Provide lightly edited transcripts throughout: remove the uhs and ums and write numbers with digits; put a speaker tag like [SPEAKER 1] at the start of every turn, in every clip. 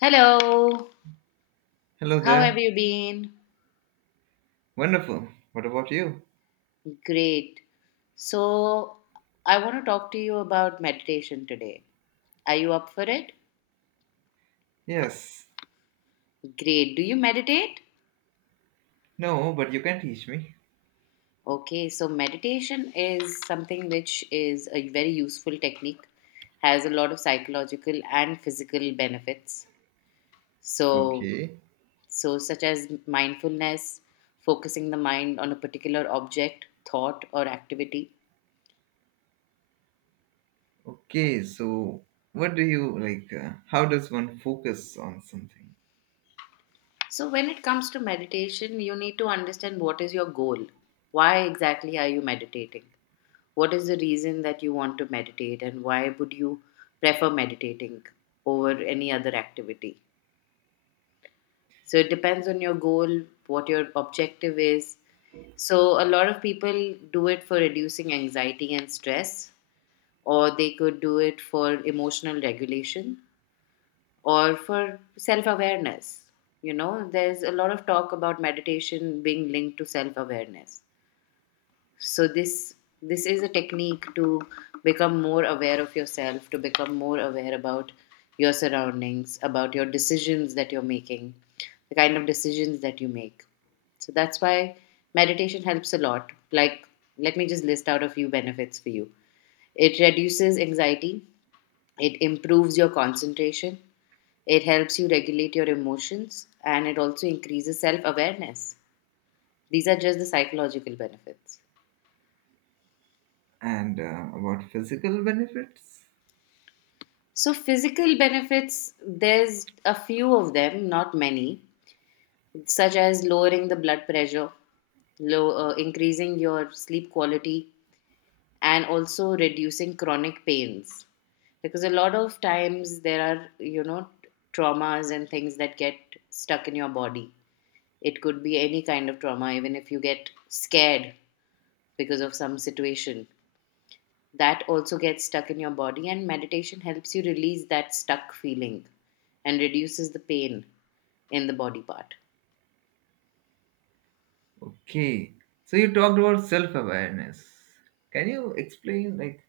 [SPEAKER 1] Hello,
[SPEAKER 2] Hello
[SPEAKER 1] how have
[SPEAKER 2] there.
[SPEAKER 1] you been?
[SPEAKER 2] Wonderful. What about you?
[SPEAKER 1] Great. So, I want to talk to you about meditation today. Are you up for it?
[SPEAKER 2] Yes.
[SPEAKER 1] Great. Do you meditate?
[SPEAKER 2] No, but you can teach me.
[SPEAKER 1] Okay, so meditation is something which is a very useful technique, has a lot of psychological and physical benefits. So,
[SPEAKER 2] Okay.
[SPEAKER 1] so, such as mindfulness, focusing the mind on a particular object, thought, or activity.
[SPEAKER 2] Okay, so what do you like? How does one focus on something?
[SPEAKER 1] So, when it comes to meditation, you need to understand what is your goal. Why exactly are you meditating? What is the reason that you want to meditate, and why would you prefer meditating over any other activity? So, it depends on your goal, what your objective is. So, a lot of people do it for reducing anxiety and stress, or they could do it for emotional regulation, or for self awareness. You know, there's a lot of talk about meditation being linked to self awareness. So, this is a technique to become more aware of yourself, to become more aware about your surroundings, about your decisions that you're making, the kind of decisions that you make. So that's why meditation helps a lot. Like, let me just list out a few benefits for you. It reduces anxiety, it improves your concentration, it helps you regulate your emotions and it also increases self awareness. These are just the psychological benefits.
[SPEAKER 2] And about physical benefits?
[SPEAKER 1] So, physical benefits, there's a few of them, not many, such as lowering the blood pressure, increasing your sleep quality, and also reducing chronic pains. Because a lot of times there are, you know, traumas and things that get stuck in your body. It could be any kind of trauma, even if you get scared because of some situation. That also gets stuck in your body, and meditation helps you release that stuck feeling and reduces the pain in the body part.
[SPEAKER 2] Okay. So you talked about self awareness. Can you explain, like,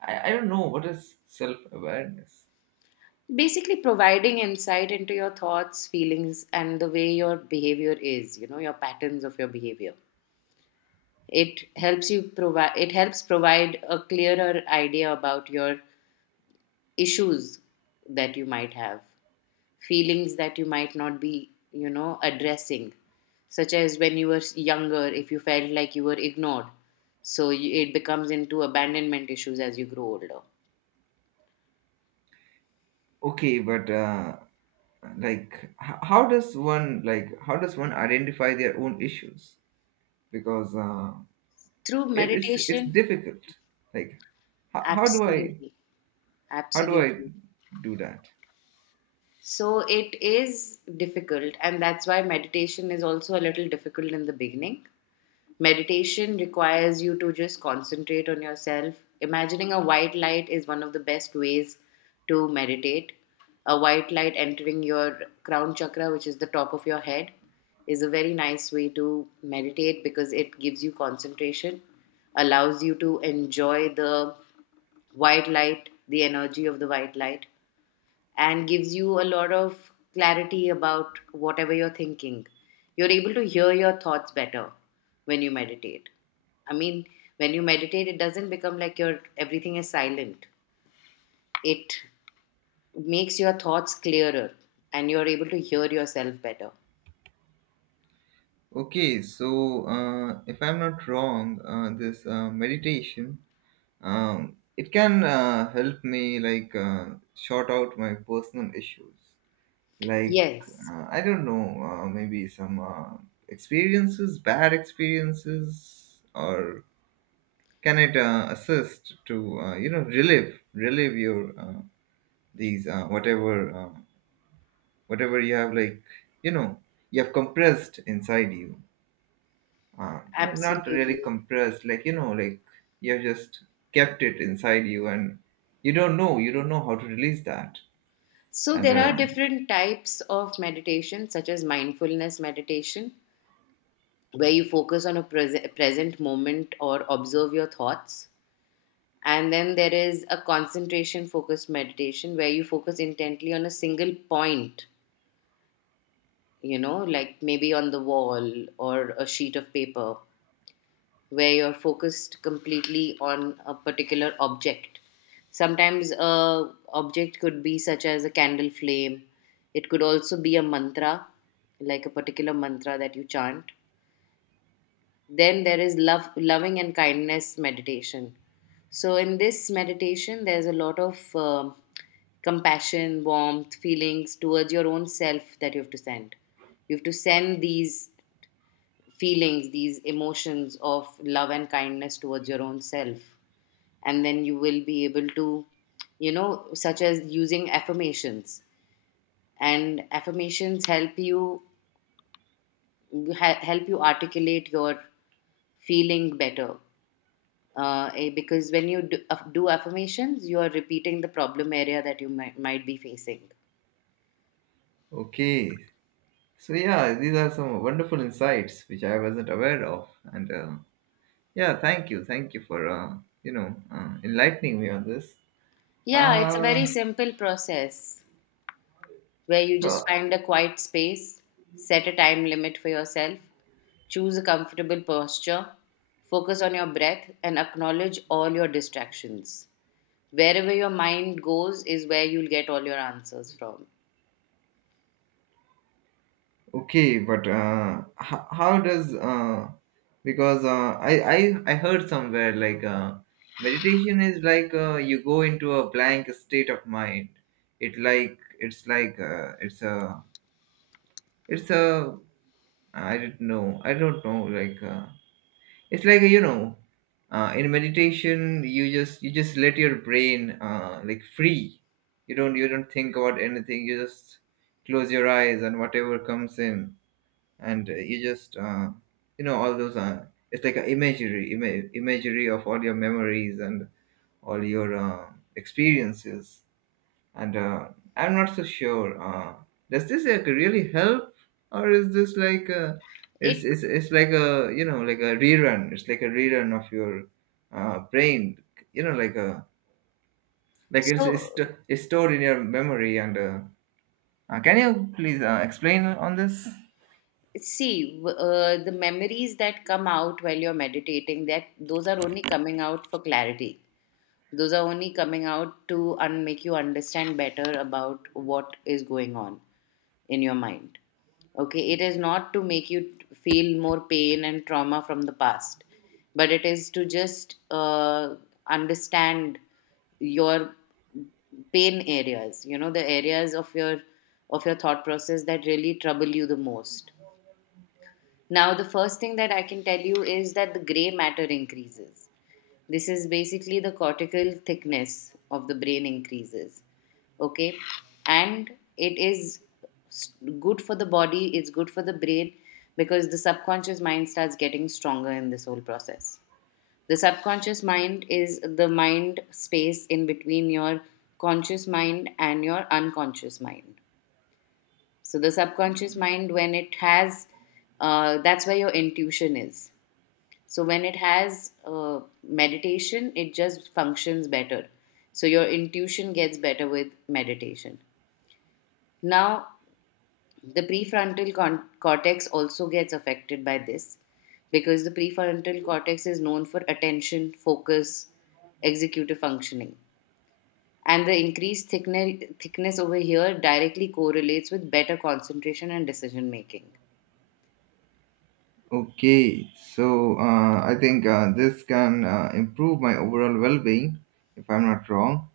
[SPEAKER 2] I don't know what is self awareness?
[SPEAKER 1] Basically, providing insight into your thoughts, feelings, and the way your behavior is, you know, your patterns of your behavior. It helps you provide, it helps provide a clearer idea about your issues that you might have feelings that you might not be, you know, addressing, such as when you were younger, if you felt like you were ignored. So you, it becomes into abandonment issues as you grow older.
[SPEAKER 2] Okay, but like, how does one identify their own issues? Because
[SPEAKER 1] Through
[SPEAKER 2] It's
[SPEAKER 1] meditation,
[SPEAKER 2] difficult, like, how, how do i
[SPEAKER 1] absolutely,
[SPEAKER 2] how do I
[SPEAKER 1] absolutely.
[SPEAKER 2] do that?
[SPEAKER 1] So it is difficult, and that's why meditation is also a little difficult in the beginning. Meditation requires you to just concentrate on yourself. Imagining a white light is one of the best ways to meditate. A white light entering your crown chakra, which is the top of your head, is a very nice way to meditate because it gives you concentration, allows you to enjoy the white light, the energy of the white light, and gives you a lot of clarity about whatever you're thinking. You're able to hear your thoughts better when you meditate. I mean, when you meditate, it doesn't become like your everything is silent. It makes your thoughts clearer and you're able to hear yourself better.
[SPEAKER 2] Okay, so if I'm not wrong, this meditation, it can help me, like, sort out my personal issues, like,
[SPEAKER 1] Yes,
[SPEAKER 2] I don't know, maybe some experiences, bad experiences, or can it assist to, you know, relieve your, these, whatever you have, like, you know, you have compressed inside you, not really
[SPEAKER 1] absolutely.
[SPEAKER 2] compressed, like, you know, like, you have just kept it inside you, and you don't know how to release that.
[SPEAKER 1] So
[SPEAKER 2] And
[SPEAKER 1] there are different types of meditation such as mindfulness meditation where you focus on a present moment or observe your thoughts. And then there is a concentration focused meditation where you focus intently on a single point, you know, like maybe on the wall or a sheet of paper, where you're focused completely on a particular object. Sometimes a object could be such as a candle flame. It could also be a mantra, like a particular mantra that you chant. Then there is loving and kindness meditation. So in this meditation, there's a lot of compassion, warmth, feelings towards your own self that you have to send. You have to send these feelings, these emotions of love and kindness towards your own self, and then you will be able to, you know, such as using affirmations. And affirmations help you articulate your feeling better because when you do affirmations, you are repeating the problem area that you might be facing.
[SPEAKER 2] okay, so, yeah, these are some wonderful insights which I wasn't aware of, and yeah, thank you for, you know, enlightening me on this.
[SPEAKER 1] Yeah, it's a very
[SPEAKER 2] uh,
[SPEAKER 1] simple process where you just
[SPEAKER 2] so,
[SPEAKER 1] find a quiet space, set a time limit for yourself, choose a comfortable posture, focus on your breath, and acknowledge all your distractions. Wherever your mind goes is where you'll get all your answers from.
[SPEAKER 2] okay, but how does, because I heard somewhere, like, meditation is like, you go into a blank state of mind. It, like, it's like, it's a I don't know like, it's like, you know, in meditation, you just let your brain, like, free. You don't think about anything. You just close your eyes, and whatever comes in, and you just, you know, all those, it's like an imagery, imagery of all your memories and all your, experiences, and I'm not so sure, does this, like, really help? Or is this like a,
[SPEAKER 1] It
[SPEAKER 2] it's like a, you know, like a rerun, it's like a rerun of your, brain, you know, like a, like
[SPEAKER 1] so
[SPEAKER 2] it's stored in your memory, and can you please, explain on this?
[SPEAKER 1] see w- The memories that come out while you're meditating, that those are only coming out for clarity. Those are only coming out to make you understand better about what is going on in your mind. Okay, it is not to make you feel more pain and trauma from the past, but it is to just understand your pain areas, you know, the areas of your thought process that really trouble you the most. Now, the first thing that I can tell you is that the gray matter increases. This is basically the cortical thickness of the brain increases. Okay. And it is s- good for the body, it's good for the brain because the subconscious mind starts getting stronger in this whole process. The subconscious mind is the mind space in between your conscious mind and your unconscious mind. So, the subconscious mind, when it that's where your intuition is, so when it has meditation, it just functions better. So your intuition gets better with meditation. Now, the prefrontal cortex also gets affected by this because the prefrontal cortex is known for attention, focus, executive functioning. And the increased thickness over here directly correlates with better concentration and decision making.
[SPEAKER 2] Okay, so I think this can improve my overall well-being, if I'm not wrong.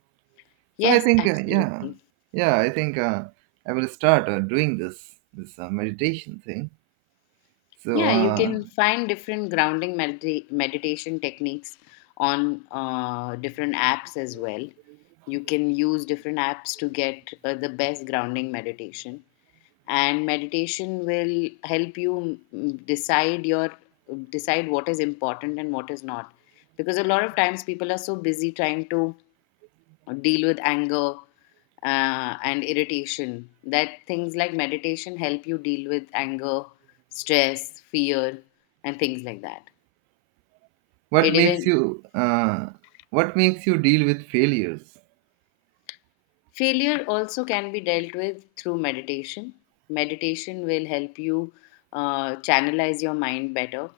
[SPEAKER 2] So I
[SPEAKER 1] Yes,
[SPEAKER 2] think, yeah,
[SPEAKER 1] absolutely.
[SPEAKER 2] yeah, I think I will start doing this meditation thing. So,
[SPEAKER 1] Yeah, you can find different grounding meditation techniques on different apps as well. You can use different apps to get the best grounding meditation. And meditation will help you decide your decide what is important and what is not. Because a lot of times people are so busy trying to deal with anger and irritation. That things like meditation help you deal with anger, stress, fear, and things like that. It
[SPEAKER 2] what makes
[SPEAKER 1] even
[SPEAKER 2] you, what makes you deal with failures?
[SPEAKER 1] failure also can be dealt with through meditation. Meditation will help you channelize your mind better,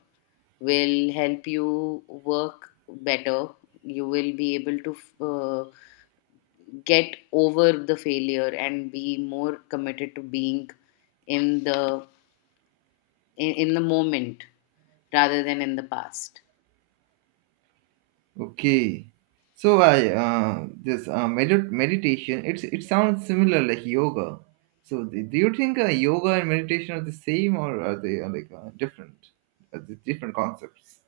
[SPEAKER 1] will help you work better. You will be able to get over the failure and be more committed to being in the in the moment rather than in the past.
[SPEAKER 2] Okay, so I this, meditation, it's, it sounds similar, like yoga. So do you think yoga and meditation are the same, or are they, like, different? Are they different concepts?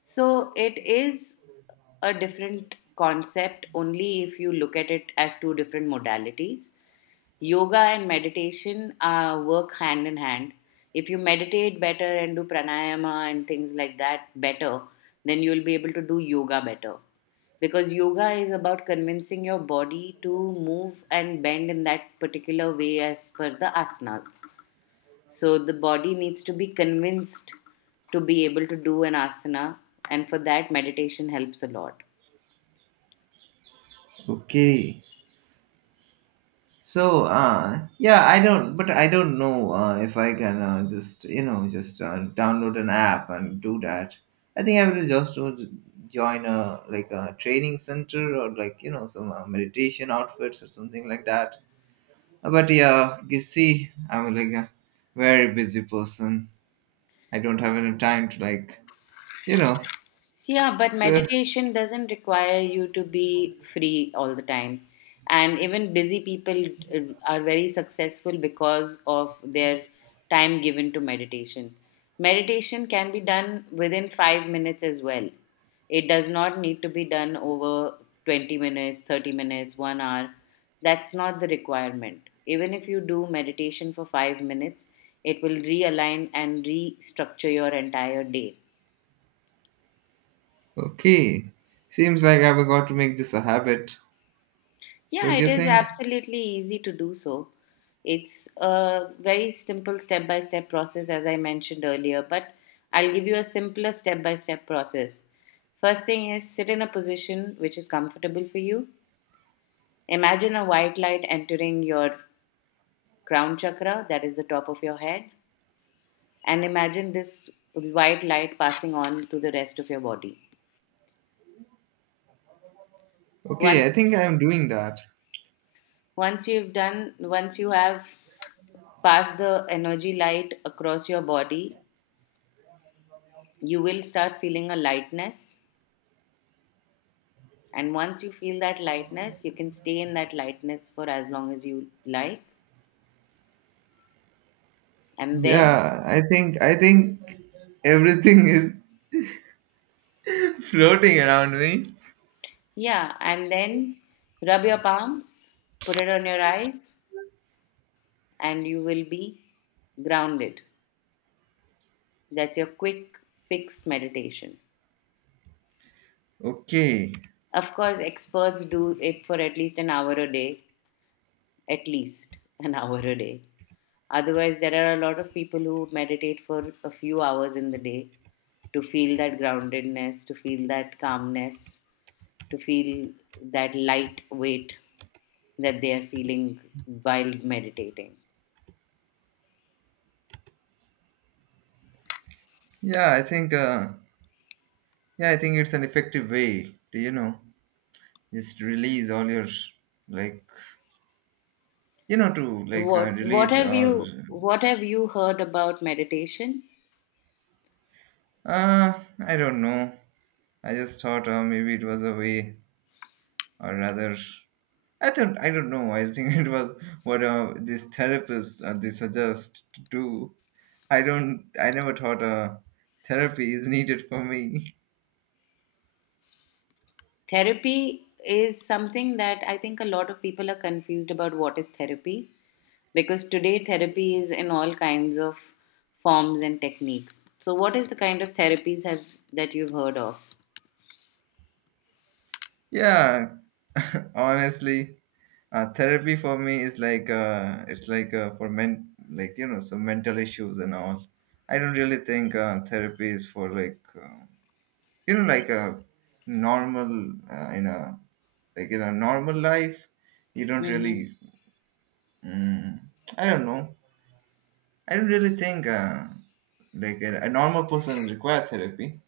[SPEAKER 1] So it is a different concept only if you look at it as two different modalities. Yoga and meditation work hand in hand. If you meditate better and do pranayama and things like that better, then you'll be able to do yoga better. Because yoga is about convincing your body to move and bend in that particular way as per the asanas. So the body needs to be convinced to be able to do an asana, and for that, meditation helps a lot.
[SPEAKER 2] Okay. So, yeah, I don't, but I don't know if I can, just, you know, just, download an app and do that. I think I will just do- join a, like, a training center, or, like, you know, some, meditation outfits, or something like that. But yeah, you see, I'm like a very busy person. I don't have any time to, like, you know.
[SPEAKER 1] Yeah, but
[SPEAKER 2] So,
[SPEAKER 1] meditation doesn't require you to be free all the time. And even busy people are very successful because of their time given to meditation. Meditation can be done within 5 minutes as well. It does not need to be done over 20 minutes, 30 minutes, 1 hour. That's not the requirement. Even if you do meditation for 5 minutes, it will realign and restructure your entire day.
[SPEAKER 2] okay. Seems like I've got to make this a habit,
[SPEAKER 1] Yeah,
[SPEAKER 2] don't
[SPEAKER 1] it
[SPEAKER 2] you
[SPEAKER 1] is
[SPEAKER 2] think?
[SPEAKER 1] absolutely easy to do so. It's a very simple step by step process, as I mentioned earlier, but I'll give you a simpler step by step process. First thing is sit in a position which is comfortable for you. Imagine a white light entering your crown chakra, that is the top of your head, and imagine this white light passing on to the rest of your body.
[SPEAKER 2] Okay, I
[SPEAKER 1] Once
[SPEAKER 2] think I'm doing that.
[SPEAKER 1] once you've done once you have passed the energy light across your body, you will start feeling a lightness. And once you feel that lightness, you can stay in that lightness for as long as you like. And then,
[SPEAKER 2] Yeah, I think everything is floating around me.
[SPEAKER 1] yeah, and then rub your palms, put it on your eyes, and you will be grounded. That's your quick fix meditation.
[SPEAKER 2] Okay.
[SPEAKER 1] Of course, experts do it for at least an hour a day, at least an hour a day. Otherwise, there are a lot of people who meditate for a few hours in the day to feel that groundedness, to feel that calmness, to feel that light weight that they are feeling while meditating.
[SPEAKER 2] Yeah, I think uh yeah, I think it's an effective way to, you know, just release all your, like, you know, to, like,
[SPEAKER 1] What
[SPEAKER 2] release
[SPEAKER 1] have
[SPEAKER 2] or
[SPEAKER 1] you heard about meditation?
[SPEAKER 2] Uh, I don't know. I just thought, maybe it was a way, or rather, I don't, I don't know. I think it was what these therapists, they suggest to do. I don't. I never thought therapy is needed for me.
[SPEAKER 1] Therapy is something that I think a lot of people are confused about what is therapy because today therapy is in all kinds of forms and techniques. So what is the kind of therapies have that you've heard of?
[SPEAKER 2] Yeah, honestly, therapy for me is like, it's like, for men, like, you know, some mental issues and all. I don't really think therapy is for, like. You know, like a normal, in a, like, in a normal life, you don't
[SPEAKER 1] Mhm.
[SPEAKER 2] really, mm, I don't know, I don't really think, like, a normal person will require therapy.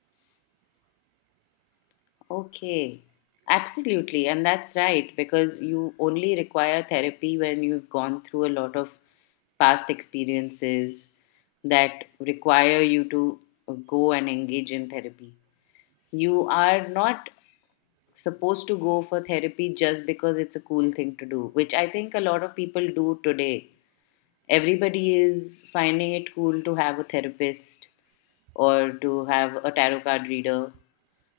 [SPEAKER 1] Okay, absolutely. And that's right, because you only require therapy when you've gone through a lot of past experiences that require you to go and engage in therapy. You are not supposed to go for therapy just because it's a cool thing to do, which I think a lot of people do today. Everybody is finding it cool to have a therapist or to have a tarot card reader,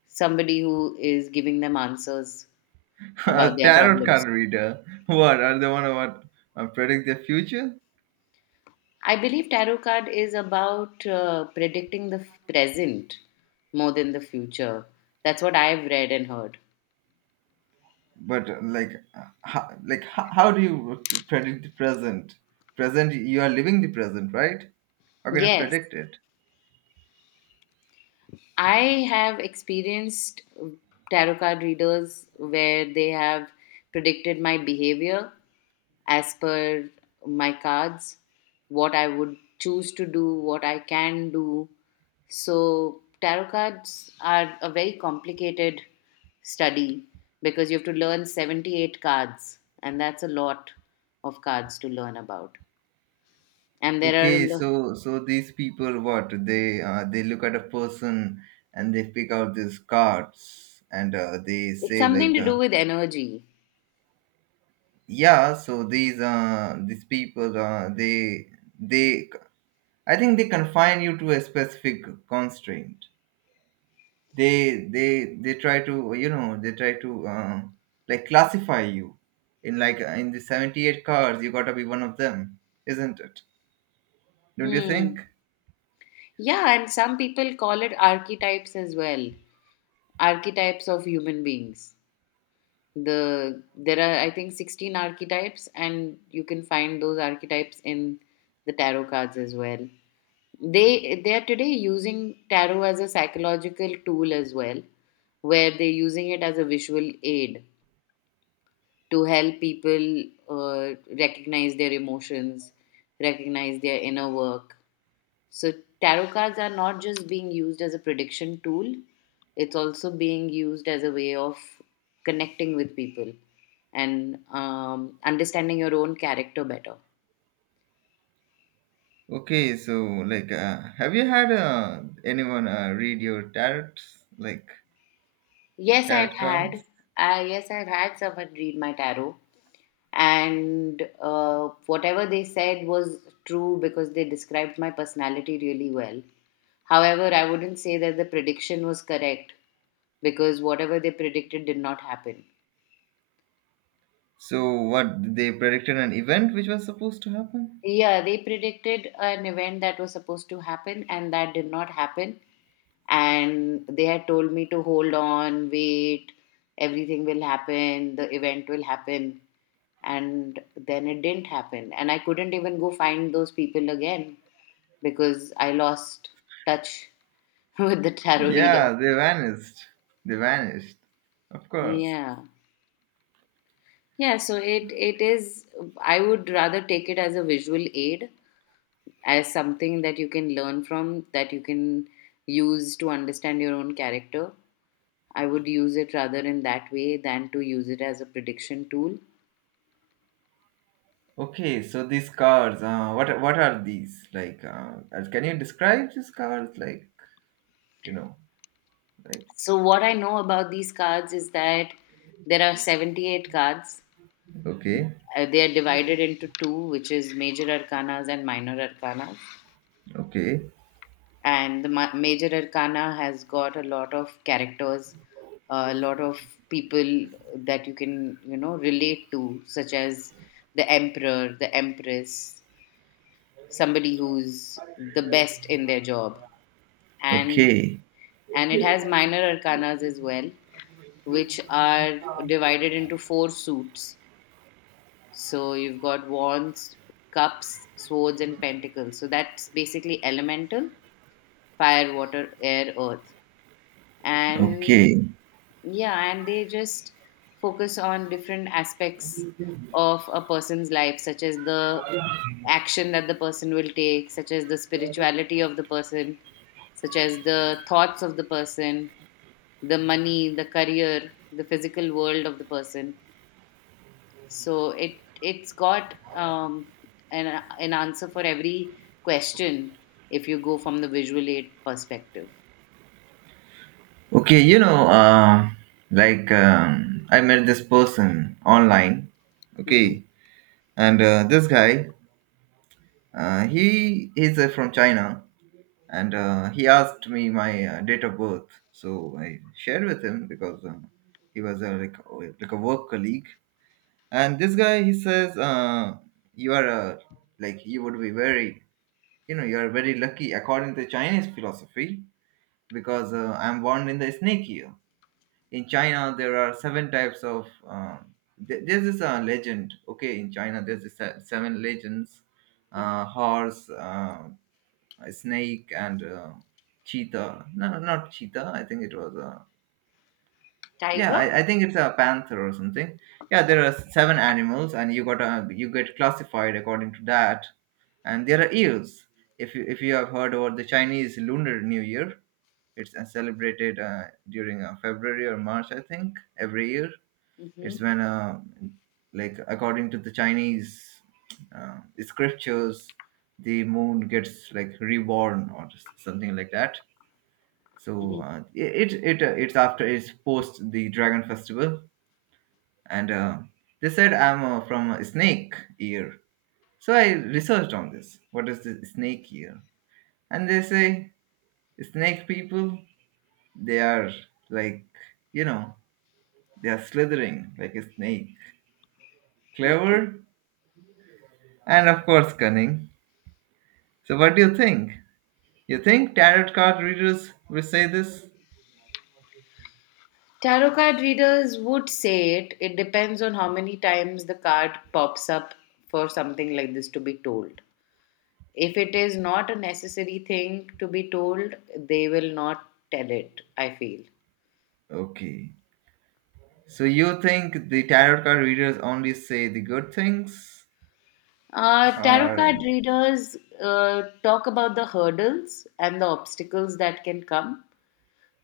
[SPEAKER 1] somebody who is giving them answers about
[SPEAKER 2] A
[SPEAKER 1] their
[SPEAKER 2] tarot
[SPEAKER 1] problems.
[SPEAKER 2] card reader, what are they, one who, what, predict the future?
[SPEAKER 1] I believe tarot card is about predicting the present more than the future. That's what I've read and heard.
[SPEAKER 2] But like, uh, how, like, how do you predict the present? Present, you are living the present, right? How can you
[SPEAKER 1] Yes,
[SPEAKER 2] predict it?
[SPEAKER 1] I have experienced tarot card readers where they have predicted my behavior as per my cards, what I would choose to do, what I can do. So, tarot cards are a very complicated study because you have to learn 78 cards, and that's a lot of cards to learn about. And there are,
[SPEAKER 2] Okay,
[SPEAKER 1] lo-
[SPEAKER 2] so, so these people, what they, they look at a person, and they pick out these cards, and they
[SPEAKER 1] It's
[SPEAKER 2] say
[SPEAKER 1] something
[SPEAKER 2] like,
[SPEAKER 1] to do with energy.
[SPEAKER 2] yeah, so these people, they I think they confine you to a specific constraint. They, they try to, you know, they try to, like, classify you in, like, in the 78 cards you gotta be one of them, isn't it, don't you
[SPEAKER 1] Hmm.
[SPEAKER 2] think?
[SPEAKER 1] Yeah, and some people call it archetypes as well, archetypes of human beings. There are, I think, 16 archetypes, and you can find those archetypes in the tarot cards as well. They are today using tarot as a psychological tool as well, where they're using it as a visual aid to help people recognize their emotions, recognize their inner work. So tarot cards are not just being used as a prediction tool, it's also being used as a way of connecting with people and understanding your own character better.
[SPEAKER 2] Okay, so, like, have you had anyone read your tarots, like,
[SPEAKER 1] Yes, I've
[SPEAKER 2] tarot
[SPEAKER 1] had.
[SPEAKER 2] cards?
[SPEAKER 1] Yes, I've had someone read my tarot, and whatever they said was true because they described my personality really well. However, I wouldn't say that the prediction was correct because whatever they predicted did not happen.
[SPEAKER 2] So what, they predicted an event which was supposed to happen?
[SPEAKER 1] Yeah, they predicted an event that was supposed to happen and that did not happen. And they had told me to hold on, wait, everything will happen, the event will happen. And then it didn't happen. And I couldn't even go find those people again because I lost touch with the tarot reader.
[SPEAKER 2] Yeah, they vanished. They vanished. Of course.
[SPEAKER 1] Yeah. Yeah, so it is, I would rather take it as a visual aid, as something that you can learn from, that you can use to understand your own character. I would use it rather in that way than to use it as a prediction tool.
[SPEAKER 2] Okay, so these cards, what are these? Like, can you describe these cards? Like, you know, like.
[SPEAKER 1] So, what I know about these cards is that there are 78 cards.
[SPEAKER 2] Okay.
[SPEAKER 1] They are divided into two, which is major arcanas and minor arcanas.
[SPEAKER 2] Okay.
[SPEAKER 1] And the major arcana has got a lot of characters, a lot of people that you can, you know, relate to, such as the emperor, the empress, somebody who's the best in their job. and
[SPEAKER 2] Okay.
[SPEAKER 1] and it has minor arcanas as well, which are divided into four suits. So you've got wands, cups, swords, and pentacles. So that's basically elemental: fire, water, air, earth. And
[SPEAKER 2] Okay.
[SPEAKER 1] yeah, and they just focus on different aspects of a person's life, such as the action that the person will take, such as the spirituality of the person, such as the thoughts of the person, the money, the career, the physical world of the person. So it's got an answer for every question if you go from the visual aid perspective.
[SPEAKER 2] Okay, you know, like, I met this person online.
[SPEAKER 1] Hmm.
[SPEAKER 2] Okay, and this guy, he he's from China, and he asked me my, date of birth. So I shared with him, because he was, like a work colleague. And this guy, he says, you are, like, you would be very, you know, you are very lucky according to Chinese philosophy, because I'm born in the snake year. In China, there are seven types of. There's this, legend. Okay, in China, there's this, seven legends:
[SPEAKER 1] Hmm.
[SPEAKER 2] horse, a snake, and cheetah. No, no, not cheetah. I think it was. Yeah,
[SPEAKER 1] Tiger.
[SPEAKER 2] I think it's a panther or something. Yeah, there are seven animals, and you got, you get classified according to that. And there are years. If you have heard about the Chinese Lunar New Year, it's, celebrated during February or March, I think, every year.
[SPEAKER 1] Hmm.
[SPEAKER 2] It's when, like, according to the Chinese, scriptures, the moon gets, like, reborn or something like that. So,
[SPEAKER 1] Hmm.
[SPEAKER 2] it's after, it's post the Dragon Festival, and they said I'm, from a snake year. So I researched on this. What is the snake year? And they say snake people. They are, like, you know, they are slithering like a snake,
[SPEAKER 1] Okay.
[SPEAKER 2] clever, and of course cunning. So, what do you think? You think tarot card readers will say this?
[SPEAKER 1] Tarot card readers would say it. It depends on how many times the card pops up for something like this to be told. If it is not a necessary thing to be told, they will not tell it, I feel.
[SPEAKER 2] Okay. So, you think the tarot card readers only say the good things?
[SPEAKER 1] Tarot
[SPEAKER 2] Or,
[SPEAKER 1] card readers talk about the hurdles and the obstacles that can come,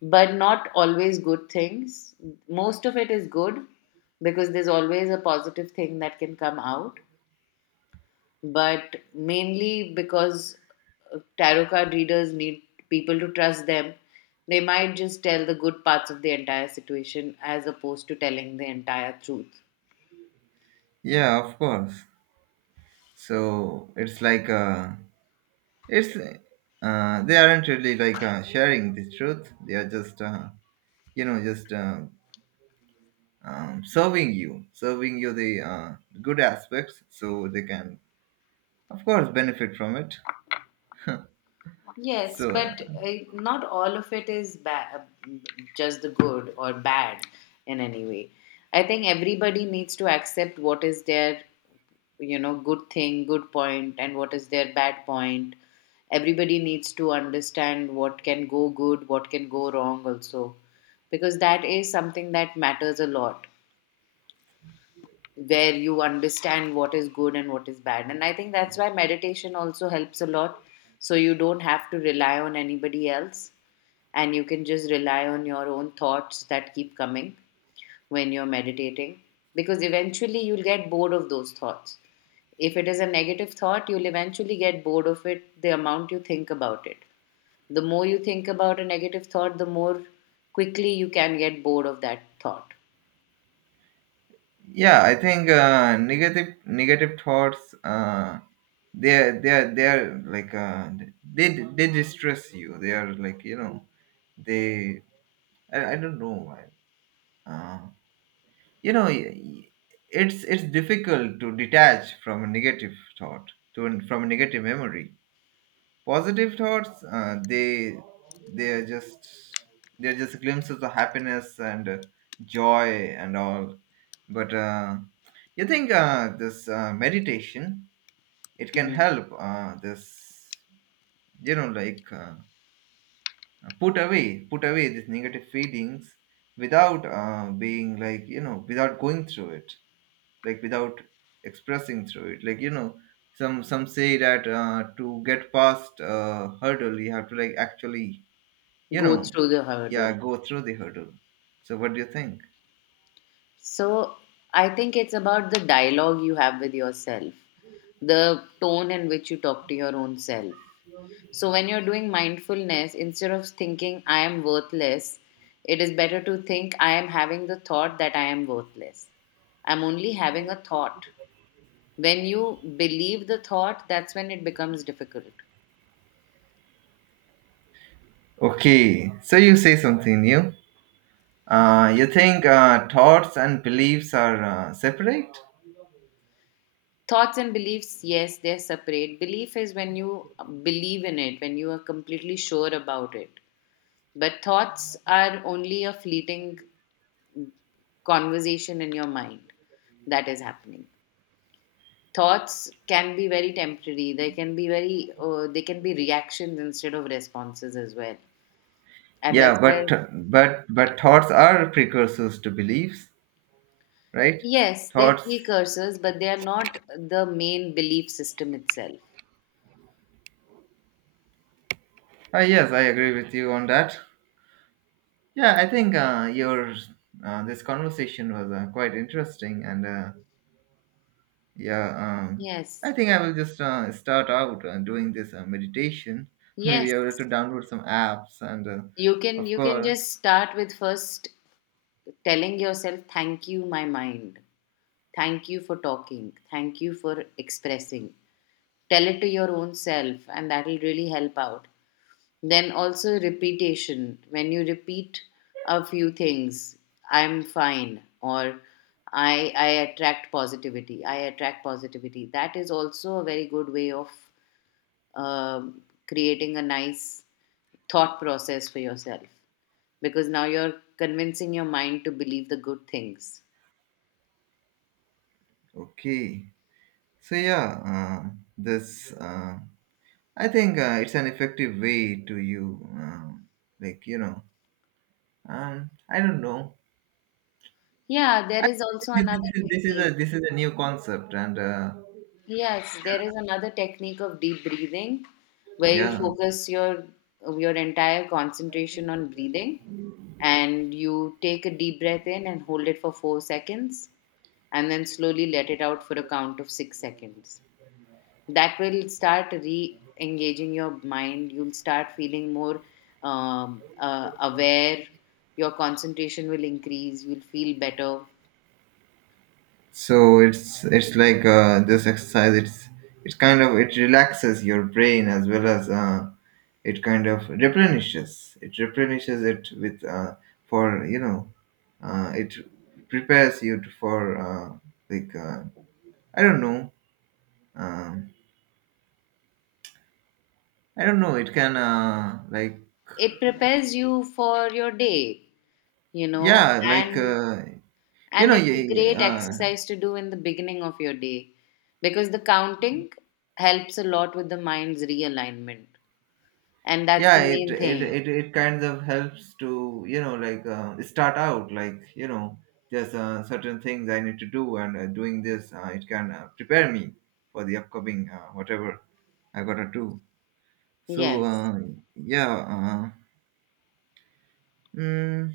[SPEAKER 1] but not always good things. Most of it is good because there's always a positive thing that can come out, but mainly because tarot card readers need people to trust them, they might just tell the good parts of the entire situation as opposed to telling the entire truth.
[SPEAKER 2] yeah, of course. So, it's like, it's, they aren't really, like, sharing the truth. They are just, you know, just, serving you the good aspects, so they can, of course, benefit from it.
[SPEAKER 1] Yes,
[SPEAKER 2] So,
[SPEAKER 1] but not all of it is bad, just the good or bad in any way. I think everybody needs to accept what is their, you know, good thing, good point, and what is their bad point. Everybody needs to understand what can go good, what can go wrong also, because that is something that matters a lot, where you understand what is good and what is bad. And I think that's why meditation also helps a lot, so you don't have to rely on anybody else, and you can just rely on your own thoughts that keep coming when you're meditating, because eventually you'll get bored of those thoughts. If it is a negative thought, you'll eventually get bored of it, the amount you think about it. The more you think about a negative thought, the more quickly you can get bored of that thought.
[SPEAKER 2] yeah, I think, negative thoughts, they're like, they they distress you. They are, like, you know, they, I don't know why, uh, you know, it's difficult to detach from a negative thought, to an- from a negative memory. Positive thoughts, they are just they're just glimpses of happiness and, joy and all. But you think this, meditation, it can
[SPEAKER 1] Mhm.
[SPEAKER 2] help, this, you know, like, put away these negative feelings, without, being, like, you know, without going through it, like, without expressing through it, like, you know, some say that, to get past hurdle, you have to, like, actually, you
[SPEAKER 1] Go
[SPEAKER 2] know,
[SPEAKER 1] through the
[SPEAKER 2] yeah,
[SPEAKER 1] hurdle.
[SPEAKER 2] go through the hurdle. So what do you think?
[SPEAKER 1] So, I think it's about the dialogue you have with yourself, the tone in which you talk to your own self. So, when you're doing mindfulness, instead of thinking, I am worthless, it is better to think, I am having the thought that I am worthless. I'm only having a thought. When you believe the thought, that's when it becomes difficult.
[SPEAKER 2] Okay, so you say something new. You think thoughts and beliefs are separate?
[SPEAKER 1] Thoughts and beliefs, yes, they're separate. Belief is when you believe in it, when you are completely sure about it. But thoughts are only a fleeting conversation in your mind that is happening. Thoughts can be very temporary. They can be very, they can be reactions instead of responses as well. And that's
[SPEAKER 2] Yeah,
[SPEAKER 1] why,
[SPEAKER 2] but but thoughts are precursors to beliefs, right?
[SPEAKER 1] yes, they're
[SPEAKER 2] Thoughts.
[SPEAKER 1] precursors, but they are not the main belief system itself.
[SPEAKER 2] Yes, I agree with you on that. Yeah, I think, your, this conversation was quite interesting, and yeah,
[SPEAKER 1] Yes.
[SPEAKER 2] I think I will just start out doing this meditation.
[SPEAKER 1] Yes,
[SPEAKER 2] Maybe I will have to download some apps, and
[SPEAKER 1] you can,
[SPEAKER 2] of course,
[SPEAKER 1] just start with first telling yourself, thank you, my mind. Thank you for talking. Thank you for expressing. Tell it to your own self and that will really help out. Then also repetition. When you repeat a few things, I'm fine, or I attract positivity. I attract positivity. That is also a very good way of um creating a nice thought process for yourself, because now you're convincing your mind to believe the good things.
[SPEAKER 2] okay. So yeah, uh, this. I think it's an effective way to you, like, you know, I don't know.
[SPEAKER 1] Yeah, there
[SPEAKER 2] I,
[SPEAKER 1] is also another
[SPEAKER 2] this is
[SPEAKER 1] technique.
[SPEAKER 2] a, this is a new concept, and
[SPEAKER 1] Yes, there is another technique of deep breathing where you
[SPEAKER 2] yeah,
[SPEAKER 1] focus your entire concentration on breathing, and you take a deep breath in and hold it for 4 seconds, and then slowly let it out for a count of 6 seconds. That will start re-engaging your mind. You'll start feeling more aware. Your concentration will increase, you'll feel better.
[SPEAKER 2] so it's like, this exercise. It's kind of, it relaxes your brain, as well as, it kind of replenishes. It replenishes it with, for, you know, it prepares you to- for, like, I don't know. Um, I don't know. It can, like,
[SPEAKER 1] It prepares you for your day, you know.
[SPEAKER 2] yeah, like,
[SPEAKER 1] and
[SPEAKER 2] you
[SPEAKER 1] and
[SPEAKER 2] know,
[SPEAKER 1] it's a
[SPEAKER 2] yeah,
[SPEAKER 1] great
[SPEAKER 2] yeah,
[SPEAKER 1] exercise to do in the beginning of your day, because the counting helps a lot with the mind's realignment, and that's the
[SPEAKER 2] yeah. It,
[SPEAKER 1] main
[SPEAKER 2] it
[SPEAKER 1] thing.
[SPEAKER 2] it it kind of helps to, you know, like, start out, like, you know, there's, certain things I need to do, and doing this, it can, prepare me for the upcoming, whatever I gotta do. So,
[SPEAKER 1] Yes.
[SPEAKER 2] yeah, mm,